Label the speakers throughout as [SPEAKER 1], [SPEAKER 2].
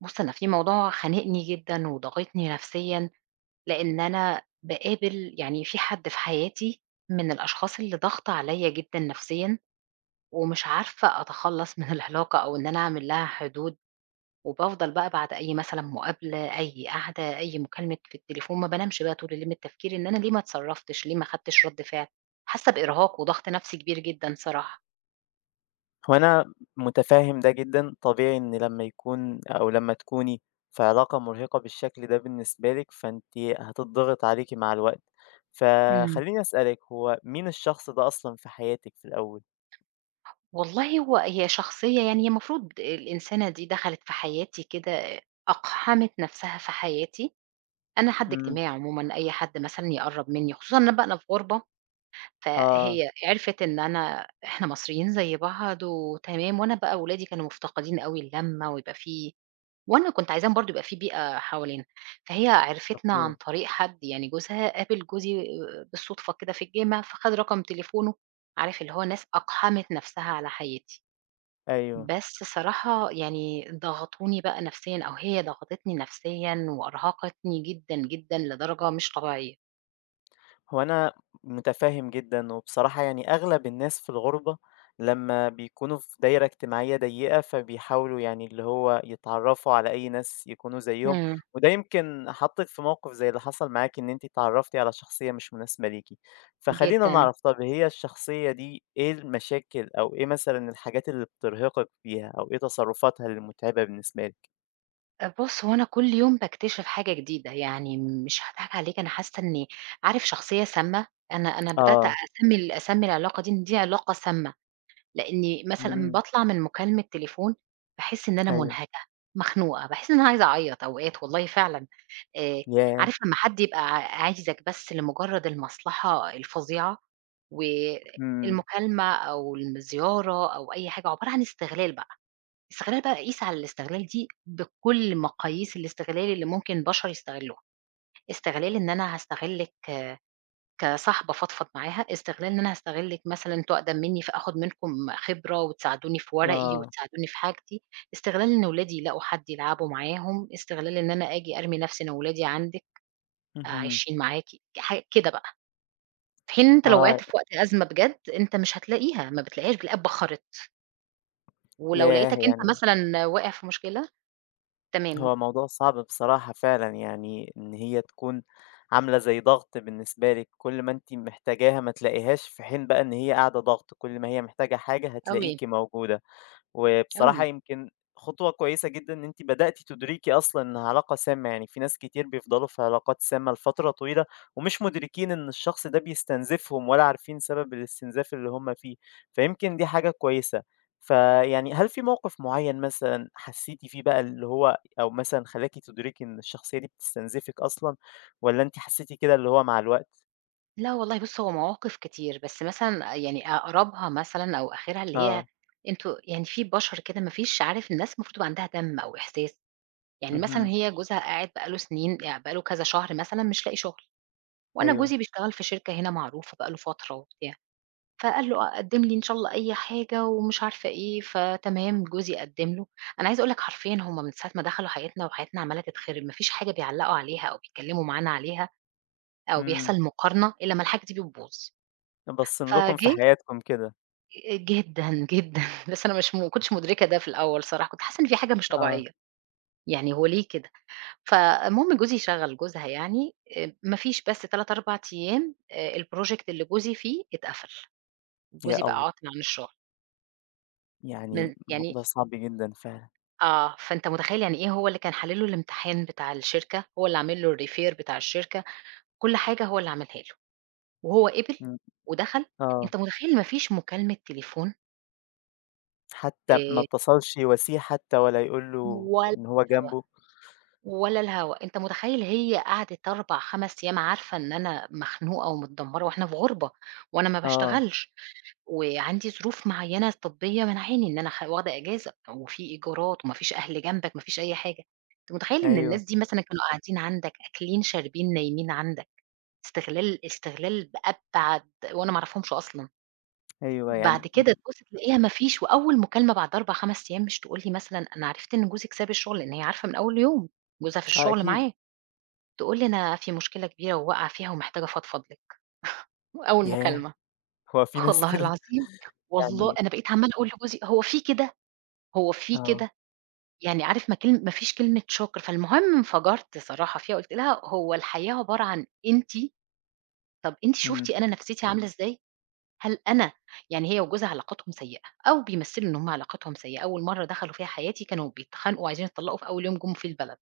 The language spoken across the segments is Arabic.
[SPEAKER 1] بُص، أنا في موضوع خانِقني جدًا وضاغطني نفسيًا، لإن أنا باقابل يعني في حد في حياتي من الأشخاص اللي ضاغطة عليَّ جدًا نفسيًا، ومش عارفة أتخلَّص من العلاقة، أو إن أنا أعمل لها حدود. وبافضل بقى بعد أي مثلًا مقابلة، أي قعدة، أي مكالمة في التليفون، ما بانامِش بقى طول الليل من التفكير، إن أنا ليه ما اتصرَّفتِش، ليه ما أخدتِش رد فعل؟ حاسَّة بإرهاق وضغط نفسي كبير جدًا صراحة.
[SPEAKER 2] هو أنا متفهِّم ده جدًا، طبيعي إن لمَّا يكون أو لمَّا تكوني في علاقة مُرهِقة بالشكل ده بالنسبة لِك، فأنتِ هتتضغَط عليكِ مع الوقت.
[SPEAKER 1] إمم.
[SPEAKER 2] فخلِّيني أسأَلِك، هو مين الشخص ده أصلًا في حياتِك في الأوَّل؟
[SPEAKER 1] والله هو هي شخصية يعني، هي المفروض الإنسانة دي دخَلِت في حياتي كده، أقحَمِت نفسها في حياتي. أنا حد
[SPEAKER 2] إمم.
[SPEAKER 1] اجتماعي عمومًا، أي حد مثلًا يقرَب مِنِّي، خصوصًا أنا بقى في غُربة،
[SPEAKER 2] آه.
[SPEAKER 1] فهي عرفِت إن أنا إحنا مصريِّين زي بعض وتمام. وأنا بقى ولادي كانوا مفتقِدين أوي اللمَّة، ويبقى في وأنا كنت عايزاهم برضه يبقى في بيئة حوالينا. فهي عرِّفِتنا عن
[SPEAKER 2] [unintelligible]
[SPEAKER 1] طريق حد يعني، جوزها قابِل جوزي آآ، بالصدفة كده في الجامع، فخَد رقم تليفونه. عارِف اللي هو ناس أقحَمِت نفسها على حياتي.
[SPEAKER 2] أيوه.
[SPEAKER 1] بس صراحة يعني ضغَطوني بقى نفسيًا، أو هي ضغَطِتني نفسيًا وأرهَقِتني جدًا جدًا لدرجة مش طبيعية.
[SPEAKER 2] هو أنا مُتفهم جدًا، وبصراحة يعني أغلب الناس في الغُربة لمّا بيكونوا في دايرة اجتماعية ضيّقة، فبيحاولوا يعني اللي هو يتعرفوا على أي ناس يكونوا زَيِّهم،
[SPEAKER 1] امم.
[SPEAKER 2] وده يمكن حطِّك في موقف زي اللي حصل معاكِ، إن أنتِ اتعرّفتِ على شخصية مش مُناسبة ليكِ، فخلّينا
[SPEAKER 1] جدًا.
[SPEAKER 2] نعرف، طب هي الشخصية دي إيه المشاكل، أو إيه مثلًا الحاجات اللي بترهقِك فيها، أو إيه تصرُّفاتها اللي مُتعبة بالنسبة لِك؟
[SPEAKER 1] طب بُص هو أنا كُلّ يوم باكتشف حاجة جديدة، يعني مش هاضحك عليك أنا حَاسَّة إني عارف شخصية سامّة؟ أنا أنا بدأت
[SPEAKER 2] آه.
[SPEAKER 1] أسمي ال أسمي العلاقة دي إن دي علاقة سامّة، لإني مثلًا
[SPEAKER 2] امم.
[SPEAKER 1] باطلع من مُكالمة تليفون، باحِسّ إن أنا
[SPEAKER 2] أيوه.
[SPEAKER 1] مُنهكة، مخنوقة، باحِسّ إن أنا عايزة أعيّط أوقات والله فعلًا، آآ
[SPEAKER 2] ياه!
[SPEAKER 1] عارف لمّا حد يبقى ع عايزِك بس لمُجرّد المصلحة الفظيعة،
[SPEAKER 2] امم.
[SPEAKER 1] والمُكالمة أو الزِّيارة أو أي حاجة، عُبارة عن استغلال بقى، استغلال بقى قيس على الاستغلال دي بكُلّ مقاييس الاستغلال اللي ممكن البشر يستغلُّوها، استغلال إن أنا هاستغلِّك كصاحبة أفضفض معاها، استغلال إن أنا هاستغلِّك مثلًا أنتم أقدم مِنِّي فآخُد منكم خِبرة وتساعدوني في ورقي
[SPEAKER 2] آه.
[SPEAKER 1] وتساعدوني في حاجتي، استغلال إن ولادي يلاقوا حد يلعبوا معاهم، استغلال إن أنا أجِي أرمِي نفسي أنا وولادي عندِك، آآ
[SPEAKER 2] اهم.
[SPEAKER 1] عايشين معاكِ حاج كده بقى، في حين إن أنت
[SPEAKER 2] آه
[SPEAKER 1] لو وقعت في
[SPEAKER 2] عا
[SPEAKER 1] وقت أزمة بجد، أنت مش هتلاقيها، ما بتلاقيهاش بتلاقيها اتبخّرت. ولو
[SPEAKER 2] ياه!
[SPEAKER 1] لقيتك أنت
[SPEAKER 2] يعني
[SPEAKER 1] مثلًا واقع في مشكلة تمام.
[SPEAKER 2] هو موضوع صعب بصراحة فعلًا يعني إن هي تكون عاملة زي ضغط بالنسبة لِك، كُلّ ما أنتِ محتاجاها ما تلاقيهاش، في حين بقى إن هي قاعدة ضغط كُلّ ما هي محتاجة حاجة
[SPEAKER 1] أوي.
[SPEAKER 2] هتلاقيكِ موجودة. وبصراحة
[SPEAKER 1] أوي.
[SPEAKER 2] يمكن خُطوة كويسة جدًا إن أنتِ بدأتِ تدركي أصلًا إنها علاقة سامة، يعني في ناس كتير بيفضلوا في علاقات سامة لفترة طويلة ومش مدركين إن الشخص ده بيستنزفهم ولا عارفين سبب الاستنزاف اللي هُم فيه، فيمكن دي حاجة كويسة. فيعني هل في موقف معيّن مثلًا حسيتِ فيه بقى اللي هو أو مثلًا خلاكِ تدركي إن الشخصية دي بتستنزفِك أصلًا، والّا أنتِ حسيتِ كده اللي هو مع الوقت؟
[SPEAKER 1] لا والله بُصّ هو مواقف كتير، بس مثلًا يعني أقربها مثلًا أو آخرها اللي هي
[SPEAKER 2] آه.
[SPEAKER 1] أنتم يعني في بشر كده ما فيش عارف الناس المفروض تبقى عندها دم أو إحساس، يعني مثلًا
[SPEAKER 2] اهم.
[SPEAKER 1] هي جوزها قاعد بقى له سنين بقى له كذا شهر مثلًا مش لاقي شغل، وأنا
[SPEAKER 2] أيوه.
[SPEAKER 1] جوزي بيشتغل في شركة هنا معروفة بقى له فترة وبتاع، فقال له: "أ قدّم لي إن شاء الله أي حاجة" ومش عارفة إيه، فتمام جوزي قدّم له، أنا عايزة أقول لك حرفيًا هُم من ساعة ما دخلوا حياتنا وحياتنا عمالة تتخرب، ما فيش حاجة بيعلقوا عليها أو بيتكلموا معانا عليها. أو
[SPEAKER 2] إمم.
[SPEAKER 1] بيحصل مقارنة إلا ما الحاجة دي بتبوظ،
[SPEAKER 2] باصّين لكم في
[SPEAKER 1] فجِه
[SPEAKER 2] حياتكم كده.
[SPEAKER 1] آآ، جدًا جدًا، بس أنا مش م ما كنتِش مُدركة ده في الأوَّل صراحة، كنت حاسَّة إن في حاجة مش
[SPEAKER 2] آه.
[SPEAKER 1] طبيعيَّة، يعني هو ليه كده؟ فالمهم، جوزي شغَّل جوزها يعني، آآ، ما فيش بس 3، 4 أيَّام، آآ الproject اللي جوزي فيه اتقفَل،
[SPEAKER 2] يا
[SPEAKER 1] وجوزي بقى
[SPEAKER 2] الله!
[SPEAKER 1] عاطل عن الشغل.
[SPEAKER 2] يعني،
[SPEAKER 1] من يعني
[SPEAKER 2] الموضوع صعب جدًا فعلًا.
[SPEAKER 1] آه، فأنتَ متخيِّل يعني، إيه هو اللي كان حالِّل له الامتحان بتاع الشركة، هو اللي عامل له الrefer بتاع الشركة، كل حاجة هو اللي عملها له، وهو قبِل
[SPEAKER 2] امم،
[SPEAKER 1] ودخَل.
[SPEAKER 2] آه.
[SPEAKER 1] أنتَ متخيِّل، ما فيش مكالمة تليفون؟!
[SPEAKER 2] حتى ما
[SPEAKER 1] آآ
[SPEAKER 2] اتصَّلش يواسِيه، حتى ولا يقول له
[SPEAKER 1] ولا
[SPEAKER 2] إن هو
[SPEAKER 1] الهوا،
[SPEAKER 2] جنبه.
[SPEAKER 1] ولا الهوا، أنتَ متخيِّل، هي قعدِت 4،5 أيَّام، عارِفة إن أنا مخنوقة ومتدمّرة، وإحنا في غُربة، وأنا ما
[SPEAKER 2] آه.
[SPEAKER 1] باشتغَلش، وعندي ظروف معيَّنة طبية مانعاني إن أنا أخ واخدة إجازة. طَب وفي إيجارات وما فيش أهل جنبَك، ما فيش أي حاجة. أنتَ متخيّل إن الناس
[SPEAKER 2] أيوه.
[SPEAKER 1] دي مثلًا كانوا قاعدين عندَك، أكِلين، شاربين، نايمين عندِك، استِغلال استِغلال بأبعَد وأنا ما أعرفهمش أصلًا.
[SPEAKER 2] أيوه
[SPEAKER 1] بعد
[SPEAKER 2] يعني أ
[SPEAKER 1] كده تبُصّ تلاقِيها ما فيش، وأوَّل مكالمة بعد 4،5 أيَّام، مش تقول لي مثلًا: "أنا عرفت إن جوزك ساب الشغل،" لأن هي عارِفة من أوَّل يوم، جوزها في
[SPEAKER 2] آه،
[SPEAKER 1] الشغل
[SPEAKER 2] أكيد.
[SPEAKER 1] معاه. تقول لي: "أنا في مشكلة كبيرة وواقعة فيها ومحتاجة أفضفض لِك." وأوَّل
[SPEAKER 2] ياه!
[SPEAKER 1] مكالمة،
[SPEAKER 2] هو في
[SPEAKER 1] خ
[SPEAKER 2] ناس
[SPEAKER 1] والله
[SPEAKER 2] كده؟
[SPEAKER 1] العظيم، والله
[SPEAKER 2] يعني
[SPEAKER 1] أنا بقيت عمَّالة أقول لجوزي: "هو في كده، هو في
[SPEAKER 2] آه.
[SPEAKER 1] كده." يعني عارِف، ما كان ما فيش كلمة شُكر. فالمهم انفجَرت صراحة فيها، قُلت لها: "هو الحياة عبارة عن أنتِ؟" طب أنتِ شُفتِ
[SPEAKER 2] امم.
[SPEAKER 1] أنا نفسيَّتي عاملة إزاي؟ هل أنا يعني هي وجوزها، علاقتهم سيِّئة، أو بيمثِّلوا إن هُم علاقتهم سيِّئة. أوَّل مرَّة دخَلوا في حياتي، كانوا بيتخانِقوا وعايزين يتطلِّقوا في أوَّل يوم جُم في البلد،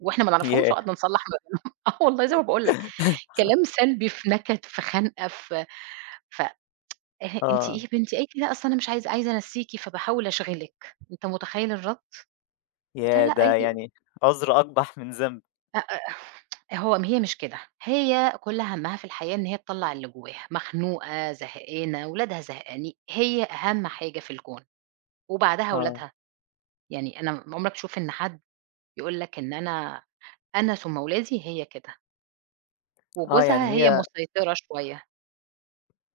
[SPEAKER 1] وإحنا ما نعرفهمش،
[SPEAKER 2] ياه!
[SPEAKER 1] وقعدنا نصلّح ما بينهم. آه والله، زي ما باقول لَك، كلام سلبي، في نكَد، في خنقة، في ف ه أنتِ إيه
[SPEAKER 2] آه.
[SPEAKER 1] يا بنتي؟ قالِت لي: "لأ أصل أنا مش عايزة عايزة أنسِيكِ، فباحاول أشغِلِك." أنت متخيِّل الرد؟ قُلت لها:
[SPEAKER 2] ياه!
[SPEAKER 1] "لأ"،
[SPEAKER 2] ده
[SPEAKER 1] قالِت لي
[SPEAKER 2] يعني، عذر أقبح من ذنب.
[SPEAKER 1] أ أ أه هو م هي مش كده هي كُلّ همّها في الحياة إن هي تطلّع اللي جواها، مخنوقة، زهقانة، ولادها زهقاني هي أهم حاجة في الكون، وبعدها
[SPEAKER 2] آه.
[SPEAKER 1] ولادها، يعني أنا م عُمرك تشوف إن حد يقول لك إن أنا أنا ثُم ولادي؟ هي كده.
[SPEAKER 2] آه،
[SPEAKER 1] وجوزها
[SPEAKER 2] يعني
[SPEAKER 1] هي
[SPEAKER 2] هي
[SPEAKER 1] مُسيطرة شويّة.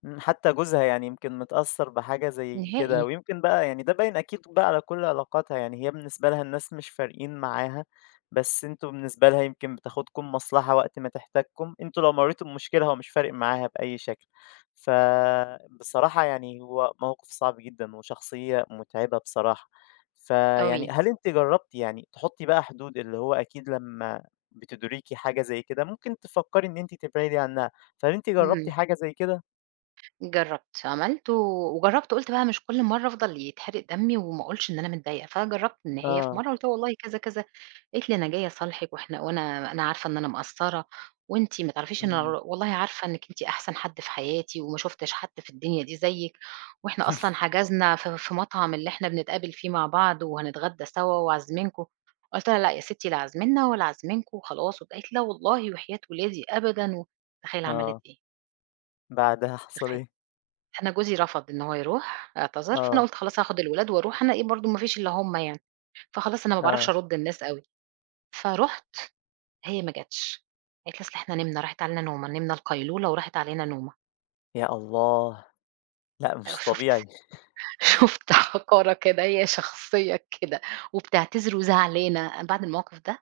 [SPEAKER 2] إمم، حتى جوزها يعني يمكن متأثّر بحاجة زي كده،
[SPEAKER 1] نهائي.
[SPEAKER 2] ويمكن بقى يعني ده باين أكيد بقى على كل علاقاتها، يعني هي بالنسبة لها الناس مش فارقين معاها، بس أنتم بالنسبة لها يمكن بتاخدكم مصلحة وقت ما تحتاجكم، أنتم لو مرّيتوا بمشكلة هو مش فارق معاها بأي شكل، فبصراحة يعني هو موقف صعب جدًا، وشخصية مُتعِبة بصراحة، فيعني
[SPEAKER 1] أوي.
[SPEAKER 2] هل أنتِ جرّبتِ يعني تحُطّي بقى حدود، اللي هو أكيد لمّا بتُدركي حاجة زي كده ممكن تفكّري إن أنتِ تبعدي عنّها، فهل أنتِ جرّبتِ
[SPEAKER 1] إمم.
[SPEAKER 2] حاجة زي كده؟
[SPEAKER 1] جرّبت، عملت و وجرّبت وقُلت بقى مش كل مرّة أفضل يتحرِق دمّي وما اقولش إن أنا متضايقة، فأنا جرّبت إن هي في
[SPEAKER 2] آه.
[SPEAKER 1] مرّة، قُلت لها والله كذا، كذا قالت لي أنا جاية أصالحِك وإحنا وأنا أنا عارفة إن أنا مقصّرة، وأنتِ ما تعرفيش أنا
[SPEAKER 2] إمم.
[SPEAKER 1] ر والله عارفة إنِّك أنتِ أحسن حد في حياتي وما شوفتِش حد في الدنيا دي زيِّك، وإحنا أصلًا حَجَزنا في في مطعم اللي إحنا بنتقابل فيه مع بعض، وهنتغدّى سوا وعازمينكم قُلت لها لأ يا ستي لا عازمنّا ولا عازمينكم وخلاص وات قالت لي لا والله وحياة ولادي أبدًا، وتخيّل عَملِت
[SPEAKER 2] آه.
[SPEAKER 1] إيه؟
[SPEAKER 2] بعدها حصل
[SPEAKER 1] [unintelligible]
[SPEAKER 2] إيه؟
[SPEAKER 1] أنا جوزي رفض إن هو يروح، اعتذر، فأنا
[SPEAKER 2] آه.
[SPEAKER 1] قُلت خلاص هاخد الولاد وأروح أنا إيه برضو ما فيش إلا هُم يعني، فخلاص أنا ما باعرفش
[SPEAKER 2] آه.
[SPEAKER 1] أَرُد النّاس أوي، فرُحت هي ما جاتش، قالت لي: "أصل إحنا نِمنا، راحت علينا نومة، نِمنا القيلولة وراحت علينا نومة".
[SPEAKER 2] يا الله! لأ
[SPEAKER 1] آآ،
[SPEAKER 2] مش
[SPEAKER 1] شُفت!
[SPEAKER 2] طبيعي.
[SPEAKER 1] شُفت حقارة كده، هي شخصية كده! وبتعتذر وزعلانة، أنا بعد الموقف ده ما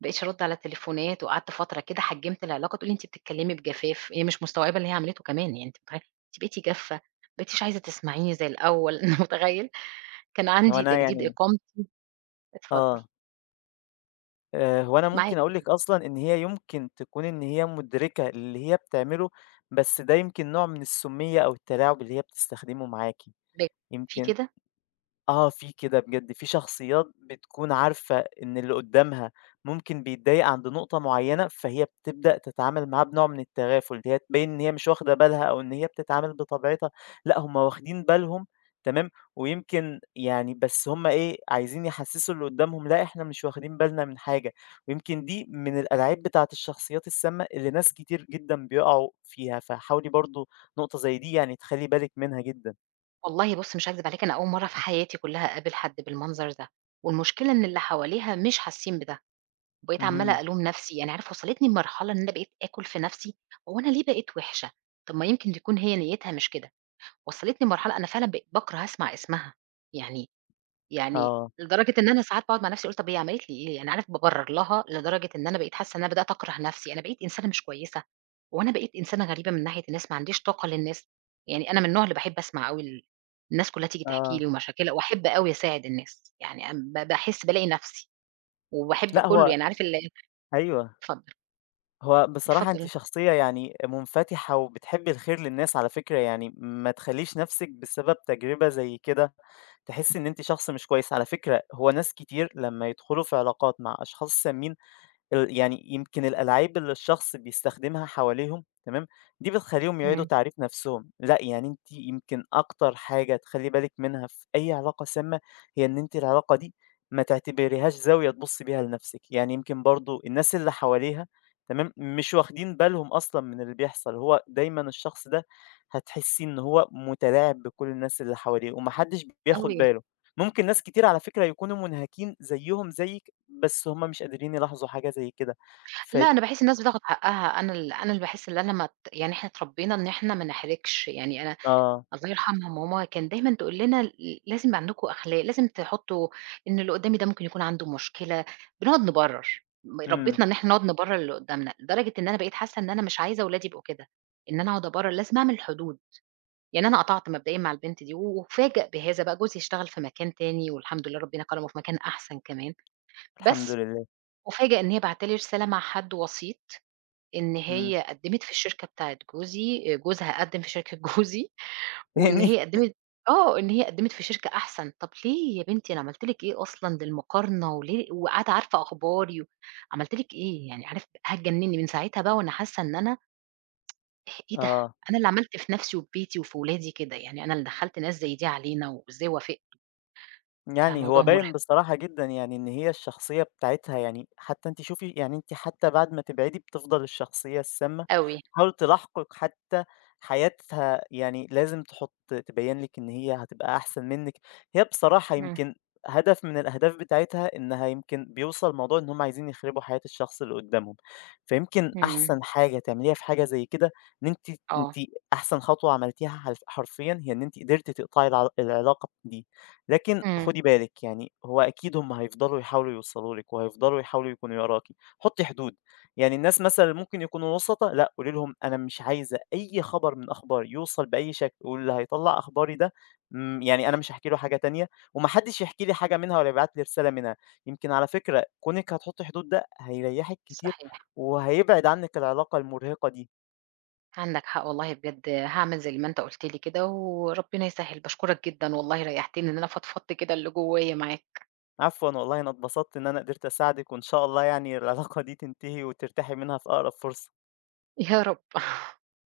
[SPEAKER 1] بقيتش أَرُد على تليفونات وقعدت فترة كده حجِّمت العلاقة، تقول لي: "أنتِ بتتكلمي بجفاف"، إيه مش مستوعبة اللي هي عملِته كمان، يعني أنت متخيل! "أنتِ بقيتِ جافة، ما بقيتيش عايزة تسمعيني زي الأول"، متخيل! كان
[SPEAKER 2] هو
[SPEAKER 1] عندي
[SPEAKER 2] أنا
[SPEAKER 1] تجديد
[SPEAKER 2] يعني
[SPEAKER 1] إقامتي اتفضل.
[SPEAKER 2] آه. آآ، هو أنا
[SPEAKER 1] معاك.
[SPEAKER 2] ممكن أقول
[SPEAKER 1] [unintelligible]
[SPEAKER 2] لِك أصلًا إن هي يُمكِن تكون إن هي مدرِكة اللي هي بتعمله، بس ده يمكن نوع من السُّمِّيَّة أو التلاعُب اللي هي بتستخدمه معاكِ.
[SPEAKER 1] ب في
[SPEAKER 2] يمكن
[SPEAKER 1] كده؟
[SPEAKER 2] آه في كده بجد، في شخصيات بتكون عارفة إن اللي قدَّامها ممكن بيتضايق عند نقطة معيّنة، فهي بتبدأ تتعامل معاه بنوع من التغافُل، إن هي تبيّن إن هي مش واخدة بالها، أو إن هي بتتعامل بطبيعتها، لأ هُم واخدين بالهم، تمام، ويمكن يعني بس هُم إيه، عايزين يحسسوا اللي قدّامهم لأ إحنا مش واخدين بالنا من حاجة. ويمكن دي من الألاعيب بتاعة الشخصيات السامّة اللي ناس كتير جدًا بيقعوا فيها، فحاولي برضو نقطة زي دي يعني تخلِّي بالِك منها جدًا.
[SPEAKER 1] والله بُصّ مش هاكذب عليك، أنا أول مرّه في حياتي كُلّها أقابل حد بالمنظر ده، والمشكلة إن اللي حواليها مش حاسين بده، وبقيت عمّالة
[SPEAKER 2] اهم.
[SPEAKER 1] ألوم نفسي يعني عارف وصّلتني لمرحلة إن أنا بقيت آكُل في نفسي، هو أنا ليه بقيت وحشة، طَب ما يمكن تكون هي نيتها مش كده، وصّلتني لمرحلة أنا فعلًا ب باكره أسمع اسمها، يعني يعني
[SPEAKER 2] آه.
[SPEAKER 1] لدرجة إن أنا ساعات باقعد مع نفسي واقول طَب هي عملت لي إيه؟ يعني عارف بابرّر لها لدرجة إن أنا بقيت حاسة إن أنا بدأت أكره نفسي، أنا بقيت إنسانة مش كويسة؟ هو أنا بقيت إنسانة غريبة من ناحية الناس ما عنديش طاقة للناس؟ يعني أنا من النوع اللي باحب أسمع أوي ال الناس كُلّها تيجي تحكي
[SPEAKER 2] آه.
[SPEAKER 1] لي ومشاكلها وأحب أوي أساعد الناس يعني، اب با باحس بالاقي نفسي، وباحب
[SPEAKER 2] لأ،
[SPEAKER 1] كُلُّه
[SPEAKER 2] هو
[SPEAKER 1] يعني عارف ال
[SPEAKER 2] أيوه.
[SPEAKER 1] اتفضّل.
[SPEAKER 2] هو بصراحة أنتِ
[SPEAKER 1] اتفضل.
[SPEAKER 2] شخصية يعني منفتحة، وبتحبي الخير للناس على فكرة يعني ما تخلّيش نَفسِك بسبب تجربة زي كده، تحسي إن أنتِ شخص مش كويس على فكرة هو ناس كتير لمّا يدخلوا في علاقات مع أشخاص سامين ال يعني يمكن الألاعيب اللي الشخص بيستخدمها حواليهم، تمام؟ دي بتخلّيهم يعيدوا
[SPEAKER 1] إمم.
[SPEAKER 2] تعريف نفسُهم، لأ، يعني أنتِ يمكن أكتر حاجة تخلي بالك منها في أي علاقة سامة، هي إن أنتِ العلاقة دي ما تعتبريهاش زاوية تبُصّي بيها لنفسِك، يعني يمكن برضه الناس اللي حواليها، تمام؟ مش واخدين بالهم أصلًا من اللي بيحصل، هو دايمًا الشخص ده هتحسيه إن هو متلاعب بكل الناس اللي حواليه، وما حدش بياخد
[SPEAKER 1] أوي.
[SPEAKER 2] باله، ممكن ناس كتير على فكرة يكونوا منهَكين زيُهم زيِّك، بس هم مش قادرين يلاحظوا حاجة زي كده، ف
[SPEAKER 1] لا، أنا باحس الناس بتاخد حقها أنا ال أنا اللي باحس اللي أنا مت يعني إحنا اتربينا إن إحنا ما نحرِجش، يعني أنا
[SPEAKER 2] آه.
[SPEAKER 1] الله يرحمها ماما كان دايمًا تقول لنا ل لازم عندكم أخلاق، لازم تحُطّوا إن اللي قُدّامي ده ممكن يكون عنده مشكلة، بنقعد نبرّر، م
[SPEAKER 2] إمم.
[SPEAKER 1] ربِّتنا إن إحنا نقعد نبرّر للي قُدّامنا، لدرجة إن أنا بقيت حاسة إن أنا مش عايزة ولادي يبقوا كده، إن أنا أقعد أبرّر، لازم أعمل حدود، يعني أنا قَطَعت مبدئيًا مع البنت دي، وأُفاجَأ بهذا بقى، جوزي اشتغل في مكان تاني والحمد لله ربنا كرمُه في مكان أحسن كمان،
[SPEAKER 2] الحمد
[SPEAKER 1] بس
[SPEAKER 2] لله.
[SPEAKER 1] أُفاجَأ إن هي باعتة لي رسالة مع حد وسيط، إن
[SPEAKER 2] إمم.
[SPEAKER 1] هي قدّمِت في الشركة بتاعة جوزي، جوزها قدِّم في شركة جوزي، وإن
[SPEAKER 2] تاني؟
[SPEAKER 1] هي قدّمِت آه، إن هي قدِّمِت في شركة أحسن، طَب ليه يا بنتي أنا عملت لِك إيه أصلًا للمقارنة؟ وليه وقاعدة عارفة أخباري و عملت لِك إيه يعني؟ عارف هتجنِّني من ساعتها بقى وأنا حاسة إن أنا إي إيه ده؟
[SPEAKER 2] آه.
[SPEAKER 1] أنا اللي عملت في نَفْسي وفي بيتي وفي ولادي كده، يعني أنا اللي دخّلت ناس زي دي علينا وإزاي وافقت!
[SPEAKER 2] يعني هو
[SPEAKER 1] فموضوع
[SPEAKER 2] باين
[SPEAKER 1] مُرهِق.
[SPEAKER 2] بصراحة جدًا يعني إن هي الشخصية بتاعتها يعني حتى أنتِ شوفي يعني أنتِ حتى بعد ما تبعدي بتفضَل الشخصية السامة
[SPEAKER 1] أوي.
[SPEAKER 2] تحاول تلاحقِك، حتى حياتها يعني لازم تحُطّ تبيِّن لِك إن هي هتبقى أحسن منِّك، هي بصراحة
[SPEAKER 1] امم.
[SPEAKER 2] يمكن هدف من الأهداف بتاعتها إنها يمكن بيوصل الموضوع إن هم عايزين يخربوا حياة الشخص اللي قدَّامهم، فيمكن
[SPEAKER 1] امم.
[SPEAKER 2] أحسن حاجة تعمليها في حاجة زي كده، إن أنتِ ت أنتِ
[SPEAKER 1] آه.
[SPEAKER 2] أحسن خطوة عملتيها حلف حرفيًا هي إن أنتِ قدرتِ تِقطَعي العلا العلاقة دي، لكن
[SPEAKER 1] امم.
[SPEAKER 2] خدي بالك يعني هو أكيد هم هيفضلوا يحاولوا يوصلوا لِك، وهيفضلوا يحاولوا يكونوا وراكِ، حُطّي حدود، يعني الناس مثلًا اللي ممكن يكونوا وُسَطا، لأ قولي لهم أنا مش عايزة أي خبر من أخباري يوصل بأي شكل، واللي هيطَلّع أخباري ده، امم، يعني أنا مش هاحكي له حاجة تانية، وما حدش يحكي لي حاجة منها، ولا يبعت لي رسالة منها، يمكن على فكرة كونِك هتحُطّي حدود ده هيرَيحك كتير،
[SPEAKER 1] صحيح.
[SPEAKER 2] وهيبعد عنِّك العلاقة المرهقِة دي.
[SPEAKER 1] عندك حق والله بجد، هاعمل زي ما أنت قُلت لي كده وربنا يسَهّل، باشكرك جدًا والله ريحتني إن أنا فضفضت كده اللي جوايا معاك.
[SPEAKER 2] عفوًا والله أنا اتبسطت إن أنا قدرت أساعدِك، وإن شاء الله يعني العلاقة دي تنتهي وترتاحي منها في أقرب فرصة.
[SPEAKER 1] يا رب.